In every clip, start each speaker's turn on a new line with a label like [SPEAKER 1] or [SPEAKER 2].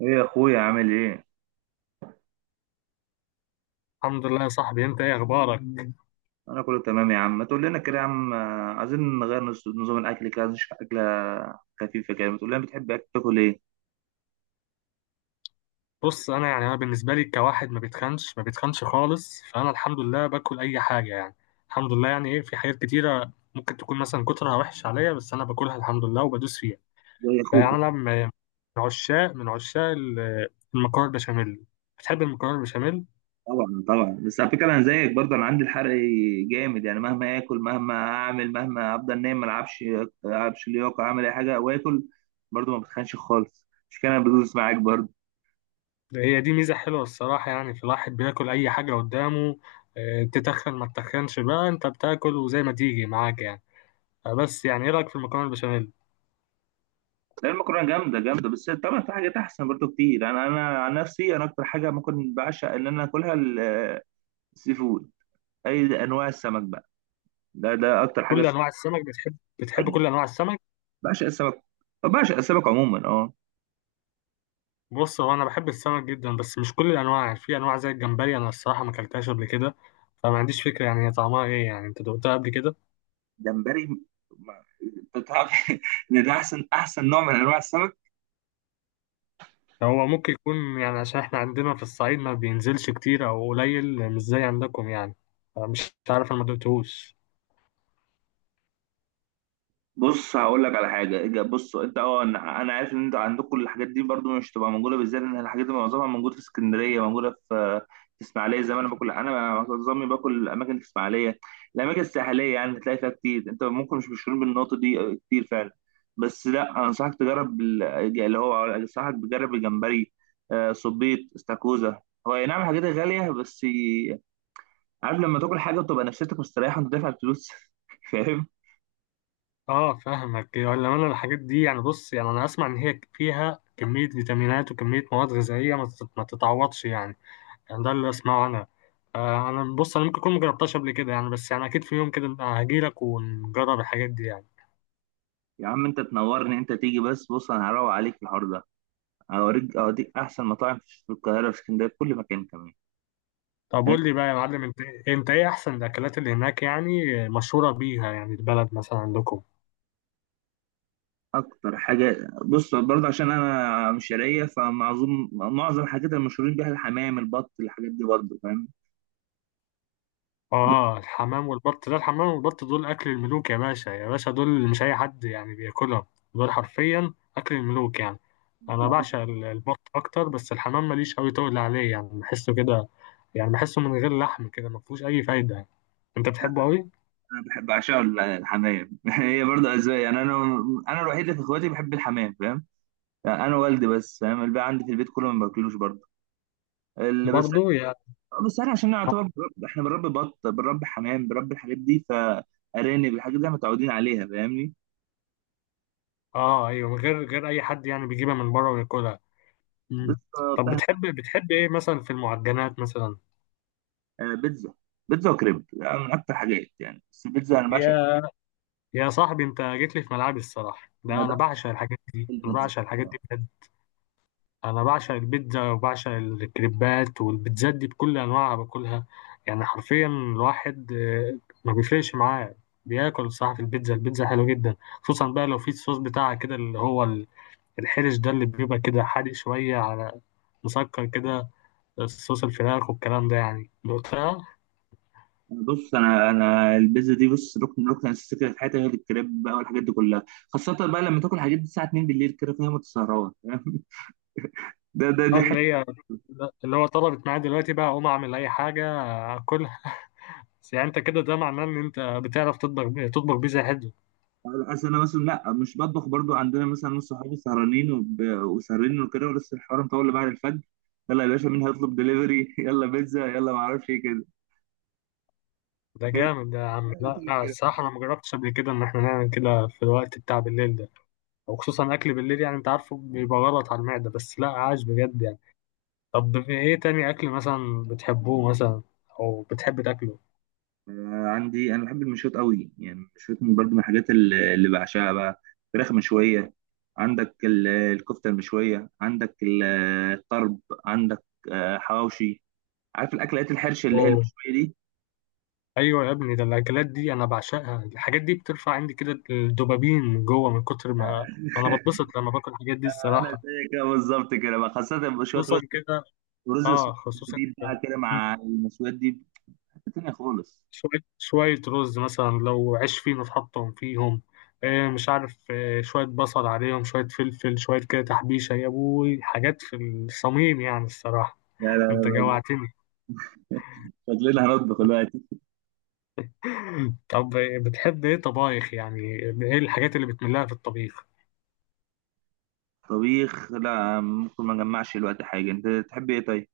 [SPEAKER 1] ايه يا اخويا، عامل ايه؟
[SPEAKER 2] الحمد لله يا صاحبي، انت ايه اخبارك؟
[SPEAKER 1] انا كله تمام يا عم. ما تقول لنا كده يا عم، عايزين نغير نظام الاكل كده. عايزين نشوف اكله خفيفه كده. ما تقول لنا، بتحب تاكل ايه؟
[SPEAKER 2] بص، انا بالنسبه لي كواحد ما بيتخنش ما بيتخنش خالص، فانا الحمد لله باكل اي حاجه يعني. الحمد لله يعني. ايه، في حاجات كتيره ممكن تكون مثلا كترها وحش عليا، بس انا باكلها الحمد لله وبدوس فيها.
[SPEAKER 1] زي اخوك.
[SPEAKER 2] فيعني انا من عشاق المكرونه البشاميل. بتحب المكرونه البشاميل؟
[SPEAKER 1] طبعا طبعا، بس على فكره انا زيك برضه، انا عندي الحرق جامد، يعني مهما اكل، مهما اعمل، مهما افضل نايم، ما العبش. العبش لياقه، اعمل اي حاجه واكل برضه، ما بتخنش خالص. مش كده؟ انا بدوس معاك برضه.
[SPEAKER 2] هي دي ميزه حلوه الصراحه، يعني في الواحد بياكل اي حاجه قدامه. اه، تتخن ما تتخنش بقى، انت بتاكل وزي ما تيجي معاك يعني. بس يعني ايه رايك في المكرونه البشاميل؟
[SPEAKER 1] لا، المكرونه جامده جامده، بس طبعا في حاجات احسن برضه كتير. انا، عن نفسي، انا اكتر حاجه ممكن بعشق ان انا اكلها السي فود، اي انواع السمك بقى. ده اكتر حاجه
[SPEAKER 2] كل
[SPEAKER 1] س-
[SPEAKER 2] انواع السمك بتحب
[SPEAKER 1] اي،
[SPEAKER 2] كل انواع السمك؟
[SPEAKER 1] بعشق السمك، بعشق السمك عموما، اه.
[SPEAKER 2] بص، هو انا بحب السمك جدا بس مش كل الانواع. في انواع زي الجمبري، انا الصراحه ما اكلتهاش قبل كده، فما عنديش فكره يعني هي طعمها ايه. يعني انت دقتها قبل كده؟
[SPEAKER 1] جمبري، ما- انت تعرف ان ده احسن احسن نوع من انواع السمك.
[SPEAKER 2] هو ممكن يكون يعني عشان احنا عندنا في الصعيد ما بينزلش كتير او قليل، مش زي عندكم يعني. مش عارف، انا ما دقتهوش.
[SPEAKER 1] بص، هقول لك على حاجه، بص، انت، انا، عارف ان انت عندك كل الحاجات دي برضو، مش تبقى موجوده. بالذات ان الحاجات دي معظمها موجوده في اسكندريه، موجوده في اسماعيليه. زي ما انا باكل، انا معظمي باكل الاماكن في اسماعيليه، الاماكن الساحليه يعني. تلاقي فيها كتير. انت ممكن مش مشهورين بالنقطه دي، كتير فعلا. بس لا، انصحك تجرب ال- اللي هو انصحك تجرب الجمبري، صبيط، استاكوزا. هو أي نعم الحاجات غاليه، بس عارف لما تاكل حاجه وتبقى نفسيتك مستريحه وانت دافع الفلوس فاهم.
[SPEAKER 2] اه فاهمك، ولا انا الحاجات دي يعني. بص، يعني انا اسمع ان هي فيها كميه فيتامينات وكميه مواد غذائيه ما تتعوضش يعني. يعني ده اللي اسمعه انا. انا بص انا ممكن اكون مجربتهاش قبل كده يعني، بس يعني اكيد في يوم كده هجيلك ونجرب الحاجات دي يعني.
[SPEAKER 1] يا عم انت تنورني، انت تيجي بس، بص انا هروق عليك في الحوار ده. هوريك، اوديك احسن مطاعم في القاهره، في اسكندريه، في كل مكان كمان.
[SPEAKER 2] طب
[SPEAKER 1] انت
[SPEAKER 2] قول لي بقى يا معلم، انت ايه احسن الاكلات اللي هناك يعني مشهوره بيها، يعني البلد مثلا عندكم؟
[SPEAKER 1] اكتر حاجه، بص برضه، عشان انا مش شرقيه، فمعظم الحاجات المشهورين بيها الحمام، البط، الحاجات دي برضه، فاهم. ده-
[SPEAKER 2] اه، الحمام والبط، ده الحمام والبط دول اكل الملوك يا باشا، يا باشا دول مش اي حد يعني بياكلهم. دول حرفيا اكل الملوك يعني. انا بعشق البط اكتر، بس الحمام ماليش قوي تقول عليه يعني، بحسه كده يعني بحسه من غير لحم كده ما فيهوش اي فايده يعني. انت بتحبه قوي؟
[SPEAKER 1] انا بحب، بعشقه الحمام هي برضه اذواق يعني. انا، الوحيد اللي في اخواتي بحب الحمام، فاهم يعني؟ انا والدي بس، فاهم. الباقي عندي في البيت كله ما باكلوش برضه.
[SPEAKER 2] برضو يعني.
[SPEAKER 1] بس احنا عشان نعتبر، احنا بنربي بط، بنربي حمام، بنربي الحاجات دي، فارانب، الحاجات دي احنا متعودين عليها، فاهمني.
[SPEAKER 2] اه ايوه، من غير اي حد يعني بيجيبها من بره وياكلها.
[SPEAKER 1] بس
[SPEAKER 2] مم. طب بتحب بتحب ايه مثلا في المعجنات مثلا؟
[SPEAKER 1] بيتزا. بيتزا وكريب يعني من اكتر حاجات يعني، بس البيتزا
[SPEAKER 2] يا يا صاحبي، انت جيت لي في ملعبي الصراحه. ده
[SPEAKER 1] انا
[SPEAKER 2] انا
[SPEAKER 1] بعشق
[SPEAKER 2] بعشق الحاجات دي، انا
[SPEAKER 1] البيتزا،
[SPEAKER 2] بعشق الحاجات دي
[SPEAKER 1] آه.
[SPEAKER 2] بجد. انا بعشق البيتزا وبعشق الكريبات، والبيتزات دي بكل انواعها باكلها. يعني حرفيا الواحد ما بيفرقش معاه. بياكل الصراحه في البيتزا. البيتزا حلوه جدا، خصوصا بقى لو في الصوص بتاعها كده اللي هو الحرش ده، اللي بيبقى كده حادق شويه على مسكر كده، الصوص، الفراخ والكلام ده يعني. دقتها؟
[SPEAKER 1] أنا بص، انا، البيتزا دي بص ركن، اساسي كده في حياتي، غير الكريب بقى والحاجات دي كلها. خاصه بقى لما تاكل الحاجات دي الساعه 2 بالليل كده، فاهم، وتسهران ده ده دي
[SPEAKER 2] اه اللي هو طلبت معايا دلوقتي بقى اقوم اعمل اي حاجه اكلها. بس يعني انت كده ده معناه ان انت بتعرف تطبخ تطبخ بيتزا حلو.
[SPEAKER 1] اصل انا مثلا. لا، مش بطبخ برضو. عندنا مثلا ناس، صحابي سهرانين وسهرانين وكده، ولسه الحوار مطول لبعد الفجر. يلا يا باشا، مين هيطلب دليفري؟ يلا بيتزا، يلا، ما اعرفش ايه كده.
[SPEAKER 2] ده
[SPEAKER 1] هي-
[SPEAKER 2] جامد ده يا عم. لا
[SPEAKER 1] هي كده.
[SPEAKER 2] الصراحه انا ما جربتش قبل كده ان احنا نعمل كده في الوقت بتاع بالليل ده. وخصوصا اكل بالليل، يعني انت عارفه بيبقى غلط على المعده، بس لا عاش بجد يعني. طب في ايه تاني اكل مثلا بتحبوه مثلا، او بتحب تاكله؟
[SPEAKER 1] عندي، انا بحب المشويات قوي يعني. المشويات برضو من الحاجات اللي بعشقها بقى: فراخ مشويه، عندك الكفته المشويه، عندك الطرب، عندك حواوشي. عارف الاكلات الحرش اللي هي المشويه دي.
[SPEAKER 2] ايوه يا ابني، ده الاكلات دي انا بعشقها. الحاجات دي بترفع عندي كده الدوبامين من جوه، من كتر ما انا بتبسط لما باكل الحاجات دي
[SPEAKER 1] انا
[SPEAKER 2] الصراحه.
[SPEAKER 1] زي كده بالظبط كده بقى، خاصه شويه
[SPEAKER 2] خصوصا كده.
[SPEAKER 1] ورز
[SPEAKER 2] اه خصوصا
[SPEAKER 1] وسبيب
[SPEAKER 2] كده.
[SPEAKER 1] بقى كده
[SPEAKER 2] مم.
[SPEAKER 1] مع المشويات دي، حته تانية خالص.
[SPEAKER 2] شويه شويه رز مثلا، لو عيش فينو حطهم فيهم، مش عارف، شويه بصل عليهم، شويه فلفل، شويه كده تحبيشه يا ابوي، حاجات في الصميم يعني الصراحه.
[SPEAKER 1] لا
[SPEAKER 2] انت
[SPEAKER 1] لا
[SPEAKER 2] جوعتني.
[SPEAKER 1] لا. شكلنا هنطبخ دلوقتي.
[SPEAKER 2] طب بتحب ايه طبايخ يعني؟ ايه الحاجات اللي بتملها في الطبيخ؟
[SPEAKER 1] طبيخ؟ لا، ممكن ما نجمعش دلوقتي حاجه. انت تحب ايه طيب؟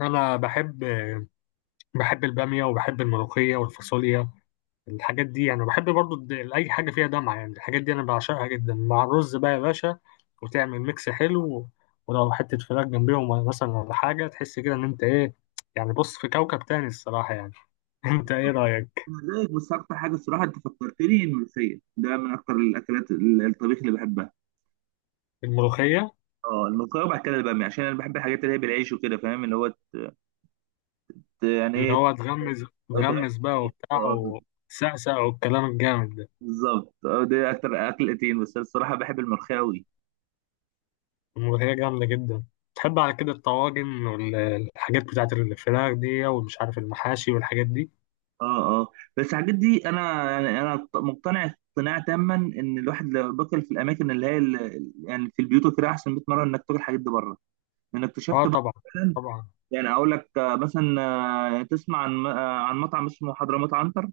[SPEAKER 2] انا بحب. البامية وبحب الملوخية والفاصوليا، الحاجات دي يعني. بحب برضو أي حاجة فيها دمعة يعني، الحاجات دي أنا بعشقها جدا مع الرز بقى يا باشا. وتعمل ميكس حلو، ولو حتة فراخ جنبيهم مثلا ولا حاجة، تحس كده إن أنت إيه يعني بص في كوكب تاني الصراحة يعني. أنت إيه رأيك؟
[SPEAKER 1] أنا زيك، بس اكتر حاجه الصراحه انت فكرتني، الملوخيه ده من اكتر الاكلات، الطبيخ اللي بحبها.
[SPEAKER 2] الملوخية.
[SPEAKER 1] اه الملوخيه، وبعد كده الباميه، عشان انا بحب الحاجات اللي هي بالعيش وكده، فاهم، اللي هو يعني
[SPEAKER 2] اللي
[SPEAKER 1] ايه.
[SPEAKER 2] هو تغمز
[SPEAKER 1] اه، تغمس
[SPEAKER 2] تغمز
[SPEAKER 1] في
[SPEAKER 2] بقى
[SPEAKER 1] العيش.
[SPEAKER 2] وبتاع وسقسق والكلام الجامد ده.
[SPEAKER 1] بالظبط. اه ده اكتر اكلتين، بس أنا الصراحه بحب الملوخيه قوي.
[SPEAKER 2] الملوخية جامدة جدا. تحب على كده الطواجن والحاجات بتاعت الفراخ دي، ومش عارف المحاشي والحاجات دي؟
[SPEAKER 1] اه، اه. بس الحاجات دي انا يعني، انا مقتنع اقتناع تاما ان الواحد لو باكل في الاماكن اللي هي يعني في البيوت وكده، احسن 100 مره انك تاكل الحاجات دي بره، لان اكتشفت
[SPEAKER 2] اه
[SPEAKER 1] بقى
[SPEAKER 2] طبعا
[SPEAKER 1] فعلا.
[SPEAKER 2] طبعا.
[SPEAKER 1] يعني اقول لك، مثلا، تسمع عن مطعم اسمه حضرموت عنتر؟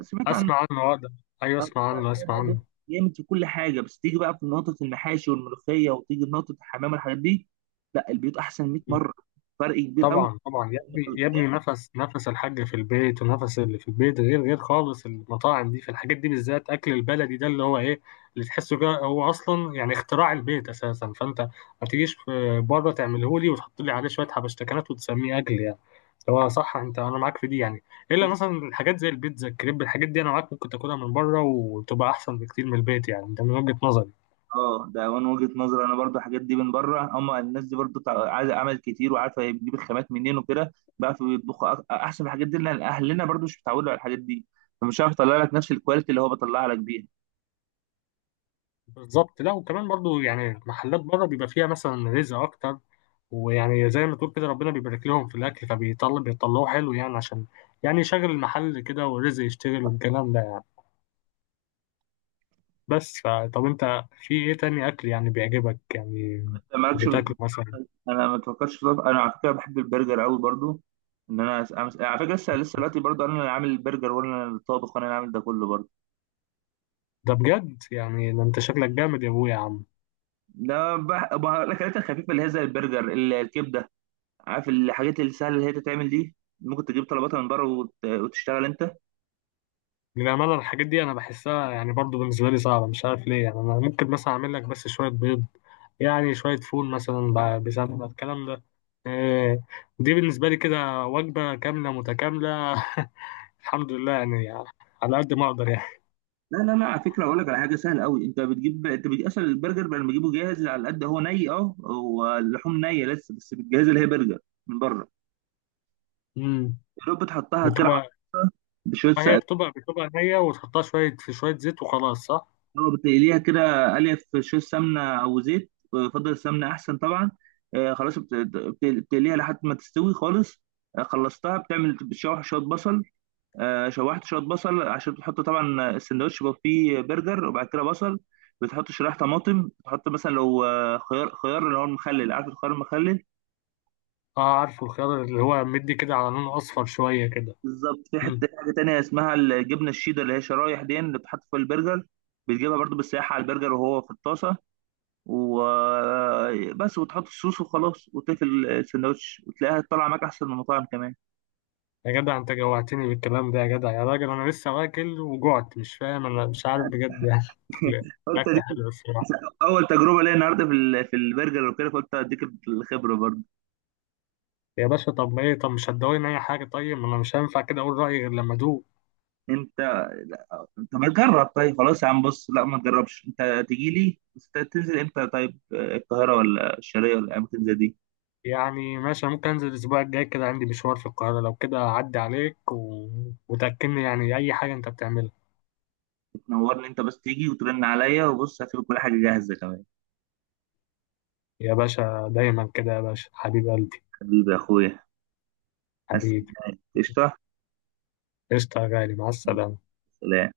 [SPEAKER 1] سمعت عن
[SPEAKER 2] اسمع عنه اه، ده ايوه
[SPEAKER 1] ده؟
[SPEAKER 2] اسمع عنه اسمع
[SPEAKER 1] ده بص
[SPEAKER 2] عنه.
[SPEAKER 1] جامد في كل حاجه، بس تيجي بقى في نقطه المحاشي والملوخيه، وتيجي في نقطه الحمام والحاجات دي، لا البيوت احسن 100
[SPEAKER 2] مم.
[SPEAKER 1] مره. فرق كبير قوي.
[SPEAKER 2] طبعا طبعا يا ابني، يا ابني نفس الحاج في البيت، ونفس اللي في البيت غير خالص المطاعم دي في الحاجات دي، بالذات اكل البلدي ده اللي هو ايه، اللي تحسه كده هو اصلا يعني اختراع البيت اساسا. فانت ما تجيش في- بره تعمله لي وتحط لي عليه شويه حبشتكنات وتسميه اكل يعني. هو صح، انت انا معاك في دي يعني. الا مثلا الحاجات زي البيتزا، الكريب، الحاجات دي انا معاك ممكن تاكلها من بره وتبقى احسن بكتير من البيت يعني، ده من وجهة نظري.
[SPEAKER 1] اه، ده من وجهة نظري انا برضو. الحاجات دي من بره، هم الناس دي برضو عايزه عمل كتير، وعارفه هي بتجيب الخامات منين وكده، بقى بيطبخوا احسن من الحاجات دي، لان اهلنا برضو مش متعودين على الحاجات دي، فمش عارف اطلع لك نفس الكواليتي اللي هو بطلعها لك بيها.
[SPEAKER 2] بالظبط. لا وكمان برضو يعني محلات بره بيبقى فيها مثلا رزق اكتر. ويعني زي ما تقول كده، ربنا بيبارك لهم في الاكل فبيطلع بيطلعوه حلو، يعني عشان يعني يشغل المحل كده والرزق يشتغل والكلام ده يعني. بس فطب انت في ايه تاني اكل يعني بيعجبك يعني
[SPEAKER 1] أنت مالكش في-
[SPEAKER 2] بتاكله مثلا؟
[SPEAKER 1] انا ما بفكرش انا على فكره بحب البرجر قوي برضو. ان انا على فكره لسه، دلوقتي برضو انا اللي عامل البرجر، وانا اللي الطابخ، وانا اللي عامل ده كله برضو.
[SPEAKER 2] ده بجد يعني ده، انت شكلك جامد يا ابويا يا عم.
[SPEAKER 1] لا الاكلات الخفيفه اللي هي زي البرجر، الكبده. عارف الحاجات السهله اللي هي تتعمل دي، ممكن تجيب طلباتها من بره وتشتغل انت.
[SPEAKER 2] للأمانة الحاجات دي أنا بحسها يعني برضو بالنسبة لي صعبة، مش عارف ليه يعني. أنا ممكن مثلا أعمل لك بس شوية بيض، يعني شوية فول مثلا بسمنة، الكلام ده. إيه، دي بالنسبة لي كده وجبة كاملة متكاملة. الحمد لله يعني على قد ما أقدر يعني.
[SPEAKER 1] لا لا لا، على فكره اقول لك على حاجه سهله قوي: انت بتجيب، اصلا البرجر، بدل ما تجيبه جاهز، على قد هو ني، هو اللحوم نيه لسه، بس بتجهز، اللي هي برجر من بره.
[SPEAKER 2] مم.
[SPEAKER 1] يا دوب بتحطها كده
[SPEAKER 2] بتبقى
[SPEAKER 1] بشويه
[SPEAKER 2] هي
[SPEAKER 1] سقف.
[SPEAKER 2] بتبقى نية، وتحطها شوية في شوية زيت وخلاص، صح؟
[SPEAKER 1] اه بتقليها كده، قليه في شويه سمنه او زيت، بفضل السمنه احسن طبعا. خلاص، بتقليها لحد ما تستوي خالص. خلصتها. بتشوح شويه بصل. شوحت شويه بصل، عشان بتحط طبعا، السندوتش بيبقى فيه برجر وبعد كده بصل، بتحط شرايح طماطم، بتحط مثلا لو خيار، اللي هو المخلل، عارف الخيار المخلل.
[SPEAKER 2] اه عارفه. الخيار اللي هو مدي كده على لون أصفر شوية كده.
[SPEAKER 1] بالظبط. في حته حاجه تانية اسمها الجبنه الشيدر اللي هي شرايح دي اللي بتحط في البرجر، بتجيبها برضو بالسياحه على البرجر وهو في الطاسه، وبس، وتحط الصوص وخلاص وتقفل السندوتش، وتلاقيها طالعه معاك احسن من المطاعم كمان.
[SPEAKER 2] يا جدع انت جوعتني بالكلام ده، يا جدع يا راجل، انا لسه واكل وجعت، مش فاهم انا، مش عارف بجد يعني. الاكل.
[SPEAKER 1] قلت
[SPEAKER 2] الأكل
[SPEAKER 1] اديك.
[SPEAKER 2] حلو الصراحه.
[SPEAKER 1] اول تجربه ليا النهارده في البرجر وكده، فقلت اديك الخبره برضو.
[SPEAKER 2] يا باشا طب ايه، طب مش هتدوقني اي حاجه طيب، ما انا مش هينفع كده اقول رايي غير لما ادوق.
[SPEAKER 1] انت، لا. طب ما تجرب طيب، خلاص يا عم، بص لا، ما تجربش، انت تيجي لي بس. انت تنزل امتى طيب؟ القاهره ولا الشرقيه ولا اماكن زي دي؟
[SPEAKER 2] يعني ماشي، ممكن انزل الاسبوع الجاي كده، عندي مشوار في القاهره، لو كده اعدي عليك و... وتاكلني يعني اي حاجه انت بتعملها.
[SPEAKER 1] تنورني، انت بس تيجي وترن عليا، وبص هتبقى كل حاجه جاهزه كمان.
[SPEAKER 2] يا باشا دايما كده يا باشا، حبيب قلبي.
[SPEAKER 1] حبيبي يا اخويا. بس،
[SPEAKER 2] حبيبي.
[SPEAKER 1] قشطه.
[SPEAKER 2] قشطه يا غالي، مع السلامه.
[SPEAKER 1] سلام.